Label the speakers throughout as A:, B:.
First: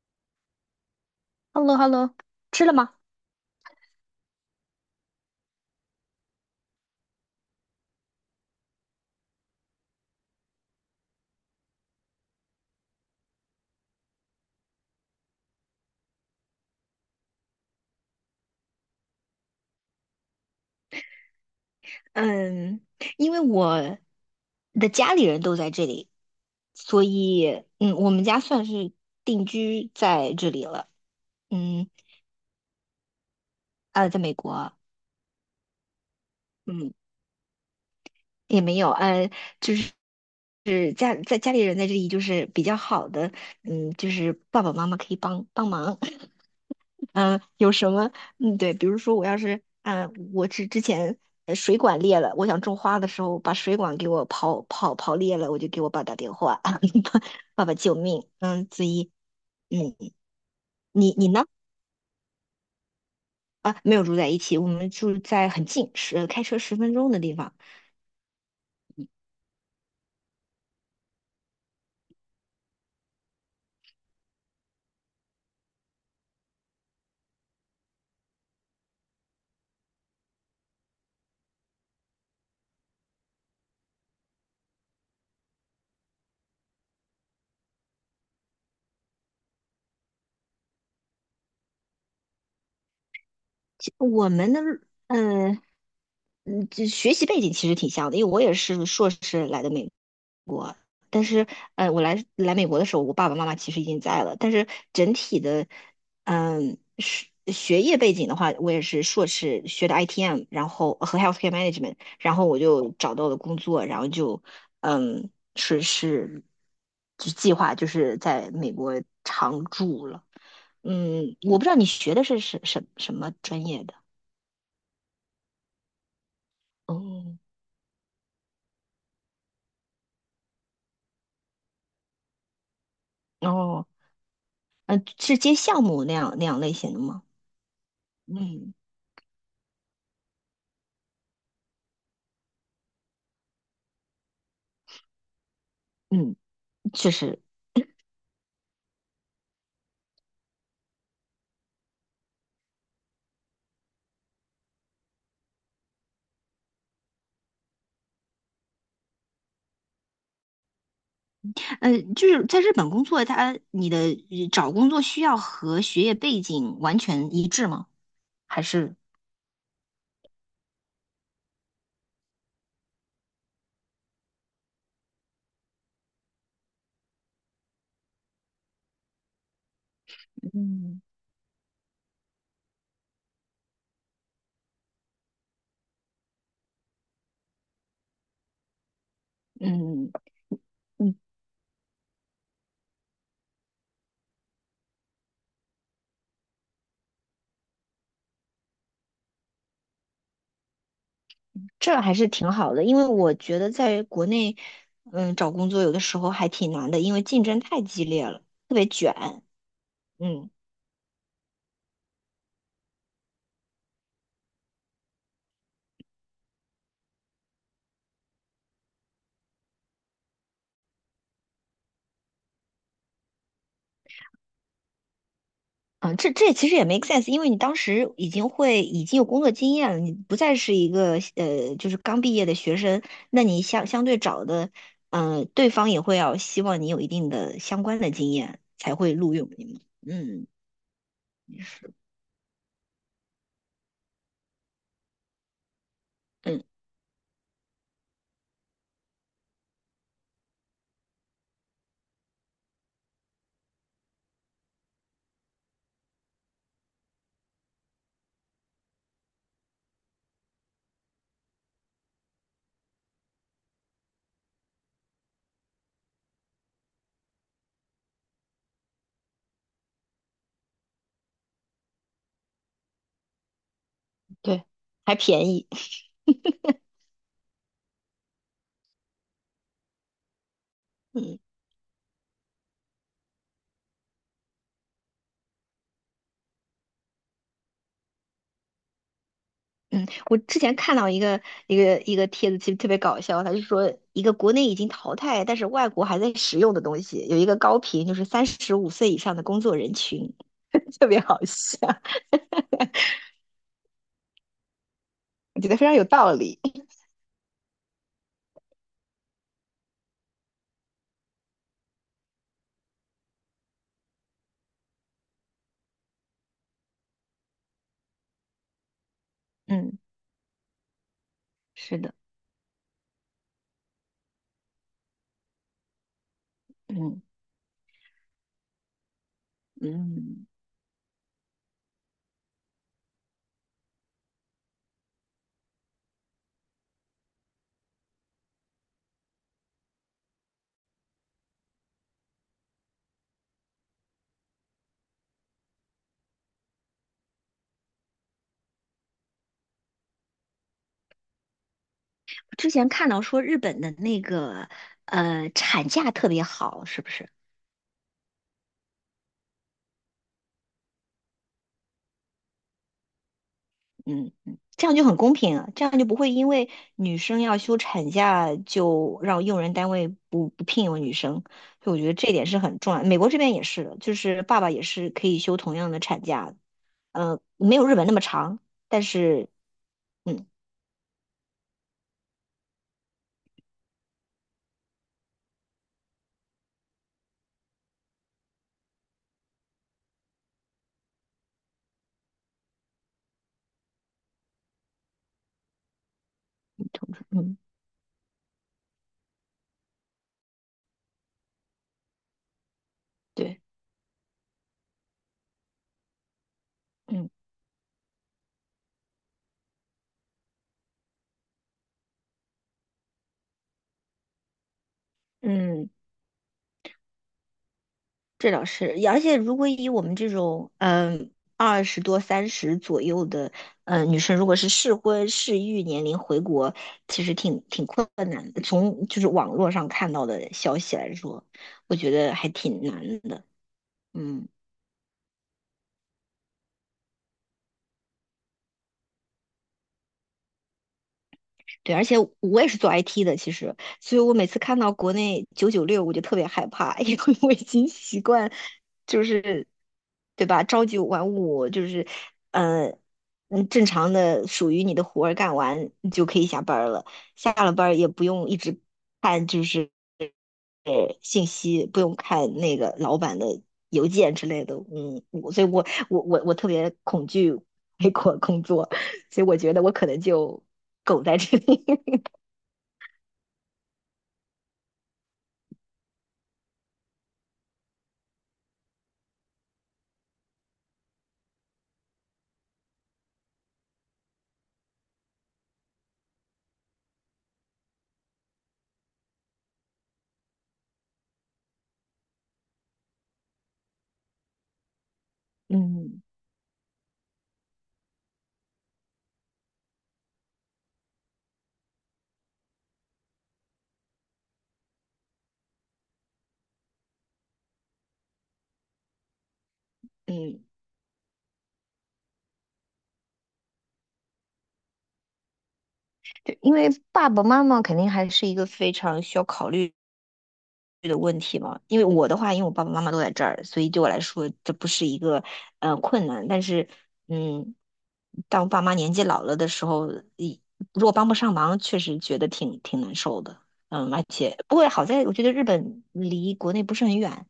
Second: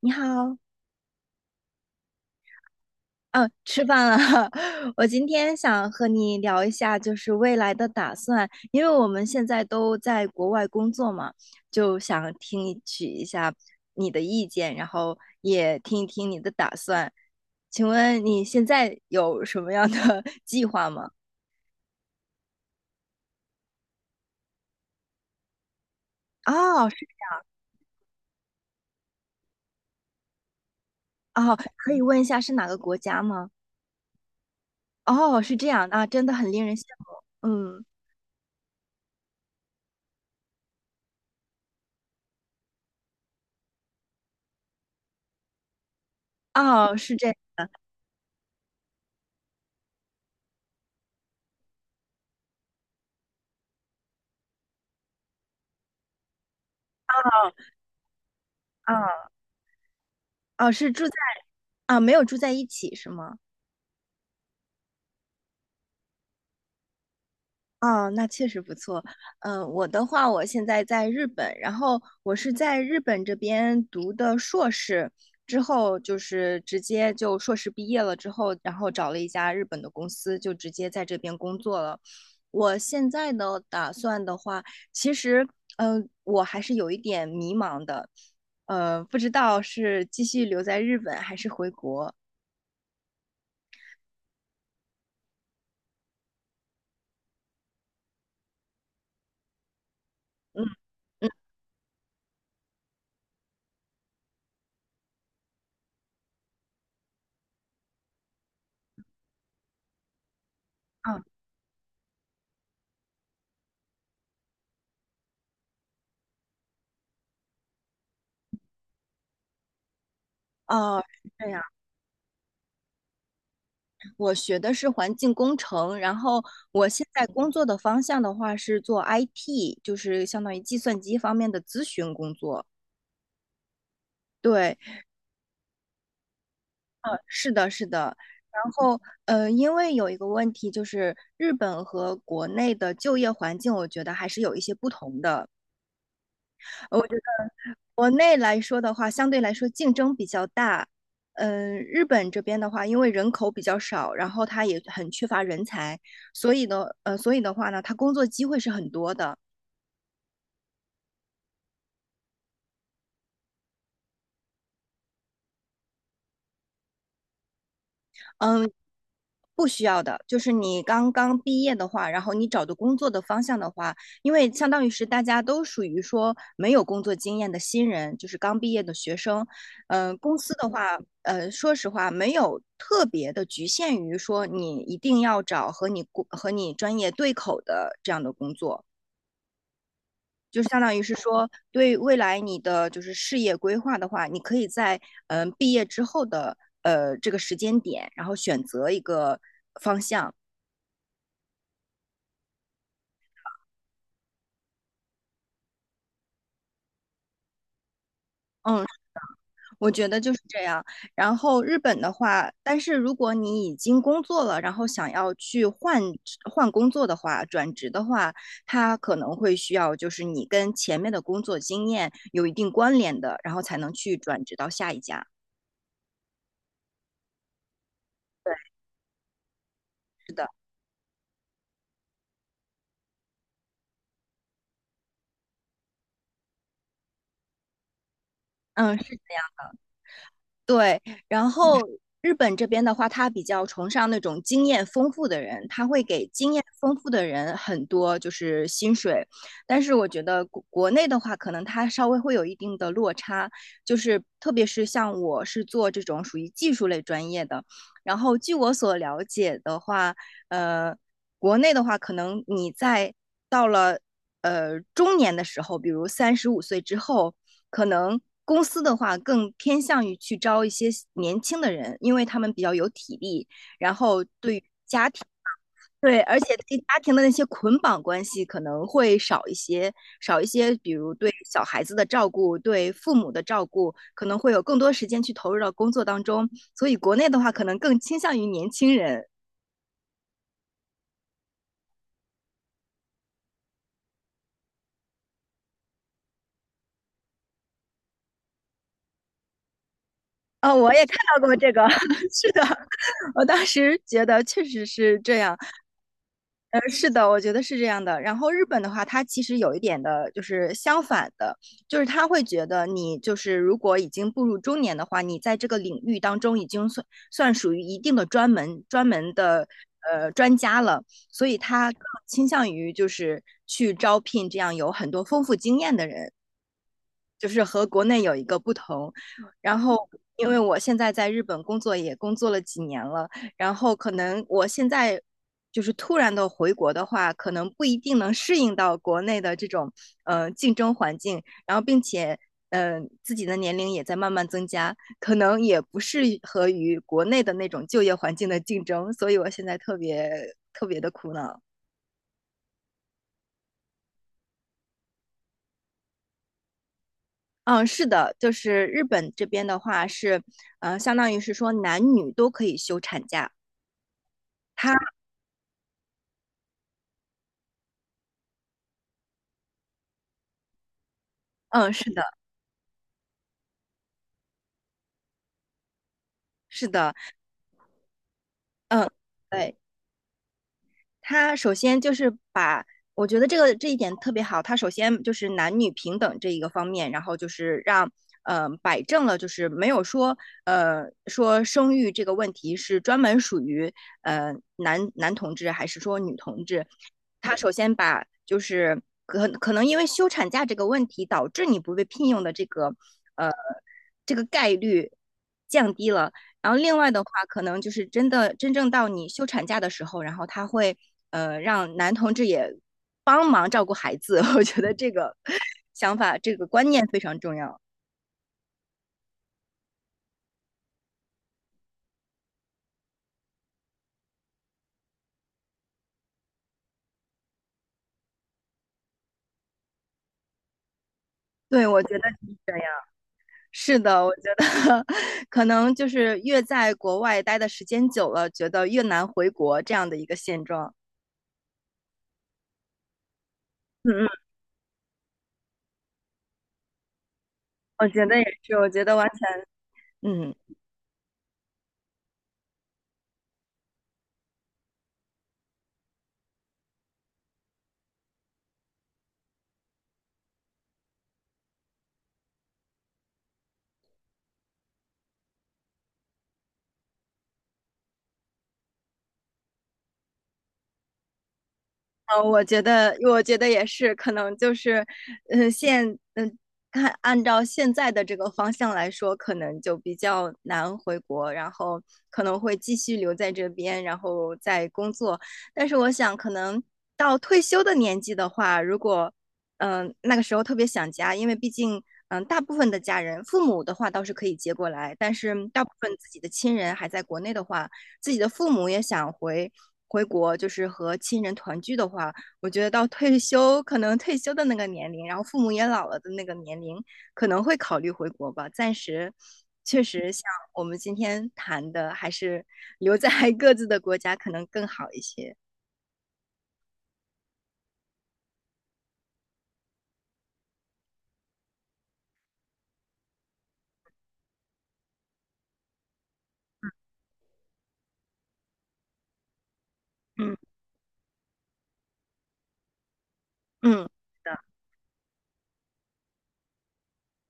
A: 你好，
B: h e l l o h e l l o。 吃了吗？
A: 嗯，吃饭了。我今天想和你聊一下，就是未来的打算，因为我们现在都在国外工作嘛，就想听一下你的意见，然后也听一听你的打算。请问你现在有什么样的 计划吗？
B: 嗯，因为我的家里人都在这里，
A: 哦，
B: 所
A: 是。
B: 以我们家算是定居在这里了。
A: 哦，
B: 嗯，
A: 可以问一下是哪个国家吗？
B: 在美国。
A: 哦，是这样啊，真的很令人羡
B: 嗯，
A: 慕。嗯，
B: 也没有，就是是家在家里人在这里，就是比较好的。就是爸爸妈妈可以帮帮忙。
A: 哦，是这
B: 嗯，有什么？对，比如说我要是，我是之前水管裂了，我想种花的时候把水管给我刨裂了，我就给我爸打电话，爸爸救命！嗯，子怡，
A: 啊。
B: 嗯，
A: 哦，是住
B: 你
A: 在。
B: 你呢？
A: 啊，没有住在一起是吗？
B: 啊，没有住在一起，我们住在很近，是开车十分钟的地方。
A: 哦，那确实不错。我的话，我现在在日本，然后我是在日本这边读的硕士，之后就是直接就硕士毕业了之后，然后找了一家日本的公司，就直接在这边工作了。我现在呢，打算的话，其实，我还是有一点迷茫的，不知道是继续留在日本还是回国。
B: 我们的，嗯这学习背景其实挺像的，因为我也是硕士来的美。
A: 嗯。
B: 但是，我来美国的时候，我爸爸妈妈其实已经在了。但是整体的，学业背景的话，我也是硕士学的 ITM，然后和
A: 啊。
B: healthcare management，然后我就找到了工作，然后就，嗯，是是，就计划就是在美国常住了。
A: 哦，是这
B: 我
A: 样。
B: 不知道你学的是什么专业的？
A: 我学的是环境工程，然后我现在
B: 哦
A: 工作的方向的话是做 IT，就是相当于计算机方面的咨询工作。
B: 哦，
A: 对。
B: 嗯，是接项目那样类型的吗？
A: 是的，是的。然
B: 嗯
A: 后，因为有一个问题就是，日本和国内的就业环境，我觉得还是有一些不同的。
B: 嗯，
A: 我
B: 确
A: 觉得
B: 实。
A: 国内来说的话，相对来说竞争比较大。嗯，日本这边的话，因为人口比较少，然后它也很缺乏人才，所以呢，所以的话呢，它工作机会是很多的。
B: 就是在日本工作，他你的找工作需要和学业背景完全一致吗？还
A: 嗯，
B: 是
A: 不需要的，就是你刚刚毕业的话，然后你找的工作的方向的话，因为相当于是大家都属于说没有工作经验的新人，就是刚毕业的学生。公司的话，
B: 嗯
A: 说实话，没有特别的局限于说你一定要找和你工和你专业对口的这样的工作。
B: 嗯
A: 就是相当于是
B: 嗯，
A: 说，对未来你的就是事业规划的话，你可以在毕业之后的这个时间点，然后选择一个
B: 这还是挺好的，因为我觉得在国内，找工作有的时候还挺难的，因为竞争太激烈了，特别卷。
A: 我觉得就是
B: 嗯。
A: 这样。然后日本的话，但是如果你已经工作了，然后想要去换工作的话，转职的话，它可能会需要就是你跟前面的工作经验有一定关联的，然后才能去转职到下一家。
B: 嗯，这其实也没 a sense，因为你当时已经
A: 对，
B: 会已经有工作经验了，你不再是一个就是刚毕业的学生，那你相对找的，嗯、对方也会要希望你有一定的相关的经验才
A: 嗯，
B: 会
A: 是。
B: 录用你嘛。嗯，
A: 对，然
B: 也
A: 后
B: 是。
A: 日本这边的话，他比较崇尚那种经验丰富的人，他会给经
B: 嗯，
A: 验丰富的人很多就是薪水，但是我觉得国内的话，可能他稍微会有一定的落差，就是特别是像我是做这种属于技术类专业的，然后据我所了解的话，呃，国内的话，可能你在到了中年的时候，比如35岁之后，可能公司的话更偏向于去招一些年轻的人，因为他们比较有体力，然后对。
B: 对，还便宜。
A: 对，而且对家庭的那些捆绑关系可能会少一些，少一些，比如对
B: 嗯
A: 小孩子的照顾，对父母的照顾，可能会有更多时间去投入到工作当中。所以国内的话，可能更倾向于年轻人。
B: 嗯。我之前看到一个一个帖子，其实特别搞笑，他就说一个国内已经淘汰，但是外国还在使用的东西，有一个高频，就是三十五岁以上的工作人群，
A: 哦，我 也
B: 特
A: 看
B: 别好
A: 到过这
B: 笑。
A: 个，是的，我当时觉得确实是这样。
B: 我觉得非常有道理。
A: 是的，我觉得是这样的。然后日本的话，它其实有一点的，就是相反的，就是他会觉得你就是如果已经步入中年的话，你在这个领域当中已经算属于一定的专门的
B: 嗯，
A: 专家了，所以他
B: 是
A: 更
B: 的。
A: 倾向于就是去招聘这样有很多丰富经验的人。
B: 嗯
A: 就是和国内有一个不同。然后，
B: 嗯，
A: 因为我现在在日本工作也工作了几年了，然后可能我现在就是突然的回国的话，可能不一定能适应到国内的这种竞争环境，然后并且。自己的年龄也在慢慢增加，可能也不适合于国内的那种就业环境的竞争，所以我现在特别特别的苦恼。
B: 之前看到说日本的那个产假特别好，是不是？
A: 嗯，是的，就是日本这边的话是，相当于是说男女都可以休产假。
B: 嗯嗯，这
A: 他，
B: 样就很公平啊，这样就不会因为女生要休产假就让用人单位不聘用女生，
A: 嗯，
B: 所以我
A: 是
B: 觉得
A: 的，
B: 这点是很重要。美国这边也是的，就是爸爸也是可以休同样的产假的，
A: 是的，
B: 没有日本那么长，但
A: 嗯，
B: 是
A: 对。
B: 嗯
A: 他首先就是把，我觉得这个这一点特别好。他首先就是男女平等这一个方面，然后就是让摆正了，就是没有说说生育这个问题是专门属于呃男男同志还是说女同志。他
B: 嗯
A: 首先把就是可能因为休产假这个问题导致你不被聘用的这个呃
B: 对
A: 这个概率降低了。然后另外的
B: 嗯
A: 话，可能就是真的真正到你休产假的时候，然后他会让男同志也帮忙照顾孩子。我觉得这个
B: 嗯。
A: 想法、这个观念非常重要。
B: 这倒是，而且如果以我们这种嗯二十多、三十左右的嗯、女生，如果是适婚适育年龄回国，其实挺困难的。从就是网络上看到的消息来说，
A: 对，
B: 我
A: 我
B: 觉
A: 觉得
B: 得还
A: 是这
B: 挺
A: 样。
B: 难的。
A: 是的，我觉
B: 嗯。
A: 得 可能就是越在国外待的时间久了，觉得越难回国这样的一个现状。
B: 对，而且我也是做 IT 的，其实，
A: 嗯
B: 所以我
A: 嗯，
B: 每次看到国内九九六，我就特别害怕，因为我已经
A: 我
B: 习
A: 觉得也
B: 惯，
A: 是，我觉得
B: 就
A: 完全，
B: 是，对
A: 嗯，
B: 吧？朝九晚五，就是，嗯正常的属于你的活儿干完，你就可以下班儿了。下了班儿也不用一直看，就是信息，不用看那个老板的邮件之类的。嗯，我所以我特别恐惧美国工作，所以我觉得我可能就苟在这里。
A: 嗯，我觉得，我觉得也是，可能就是，嗯，现，嗯，看按照现在的这个方向来说，可能就比较难回国，然后可能会继续留在这边，然后再工作。但是我想，可能到退休的年纪的话，如果，嗯，那个时候特别想家，因为毕竟，嗯，大部分的家人，父母的话倒是可以接过来，但是大部分
B: 嗯
A: 自己的亲人还在国内的话。自己的父母也想回国，就是和亲人团聚的话，我觉得到退休可能退休的那个年龄，然后父母也老了的那个年龄，可能会考虑回国吧。暂时确实像
B: 嗯。
A: 我们今天谈的，还是留在 各自的国家可能更好一些。
B: 对，因为爸爸妈妈肯定还是一个非常需要考虑的问题嘛，因为我的话，因为我爸爸妈妈都在这儿，所以对我来说这不是一个困难。但是，嗯，当爸妈年纪老了的时候，
A: 嗯
B: 一如果帮不上忙，确实觉得挺难受的。
A: 嗯，是
B: 而且
A: 的，
B: 不过好在我觉得日本离国内不是很远。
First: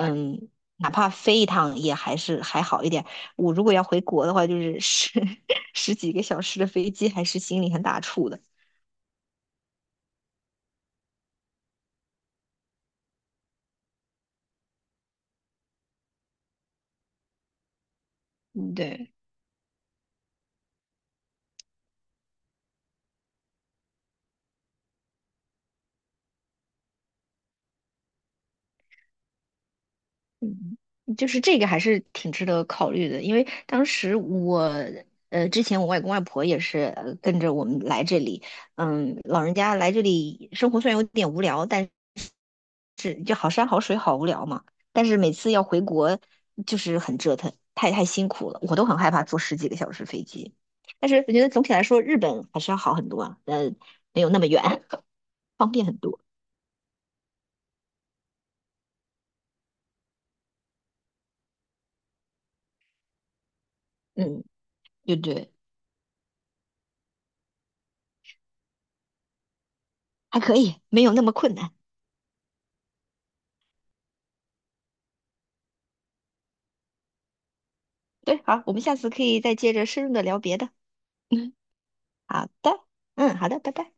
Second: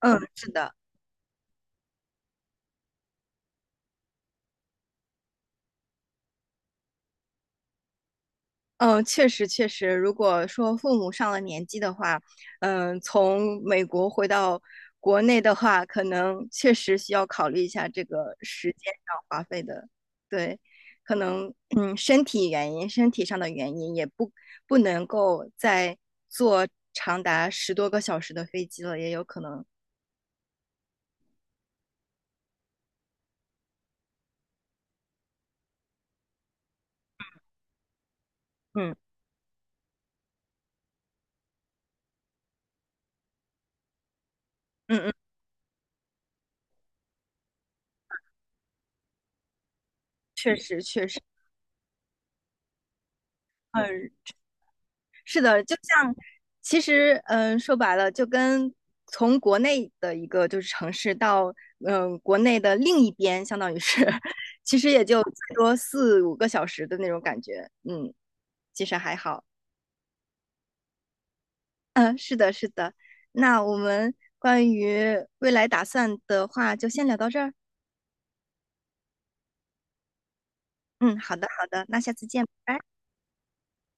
A: 嗯，是的。
B: 哪怕飞一趟也还是还好一点。我如果要回国的话，就是十 十几个小时的飞机，还是心里很打怵的。
A: 嗯，确实确实，如果说父母上了年纪的话，嗯，从美国回到国内的话，可能确实需要考虑一下这个时
B: 嗯，
A: 间
B: 对。
A: 上花费的，对，可能嗯，身体原因、身体上的原因也不能够再坐长达10多个小时的飞机了，也有可能，
B: 嗯，就是这个还是挺值得考虑的，因为当时我，之前我外公外婆也是跟着我们来这里。
A: 嗯
B: 老人家来这里生活虽然有点无聊，但是就好山好水好无聊嘛，
A: 嗯
B: 但
A: 嗯，
B: 是每次要回国就是很折腾，太辛苦了，我都很害怕坐十几个小时飞机，
A: 确实确
B: 但
A: 实，
B: 是我觉得总体来说日本还是要好很多啊，
A: 嗯，
B: 没有那么远，
A: 是的，
B: 方
A: 就
B: 便很
A: 像
B: 多。
A: 其实，嗯，说白了，就跟从国内的一个就是城市到国内的另一边，相当于是，
B: 嗯，
A: 其实也
B: 对
A: 就
B: 对。
A: 最多4、5个小时的那种感觉，嗯，其实还好。
B: 还可以，没有那么困难。
A: 嗯，是的，是的。那我们关于未来打算的话，就先聊到这儿。
B: 对，好，我们下次可以再接着深入的聊别的。
A: 嗯，好的，
B: 嗯，
A: 好的，那下次见，
B: 好
A: 拜
B: 的，
A: 拜。
B: 好的，拜拜。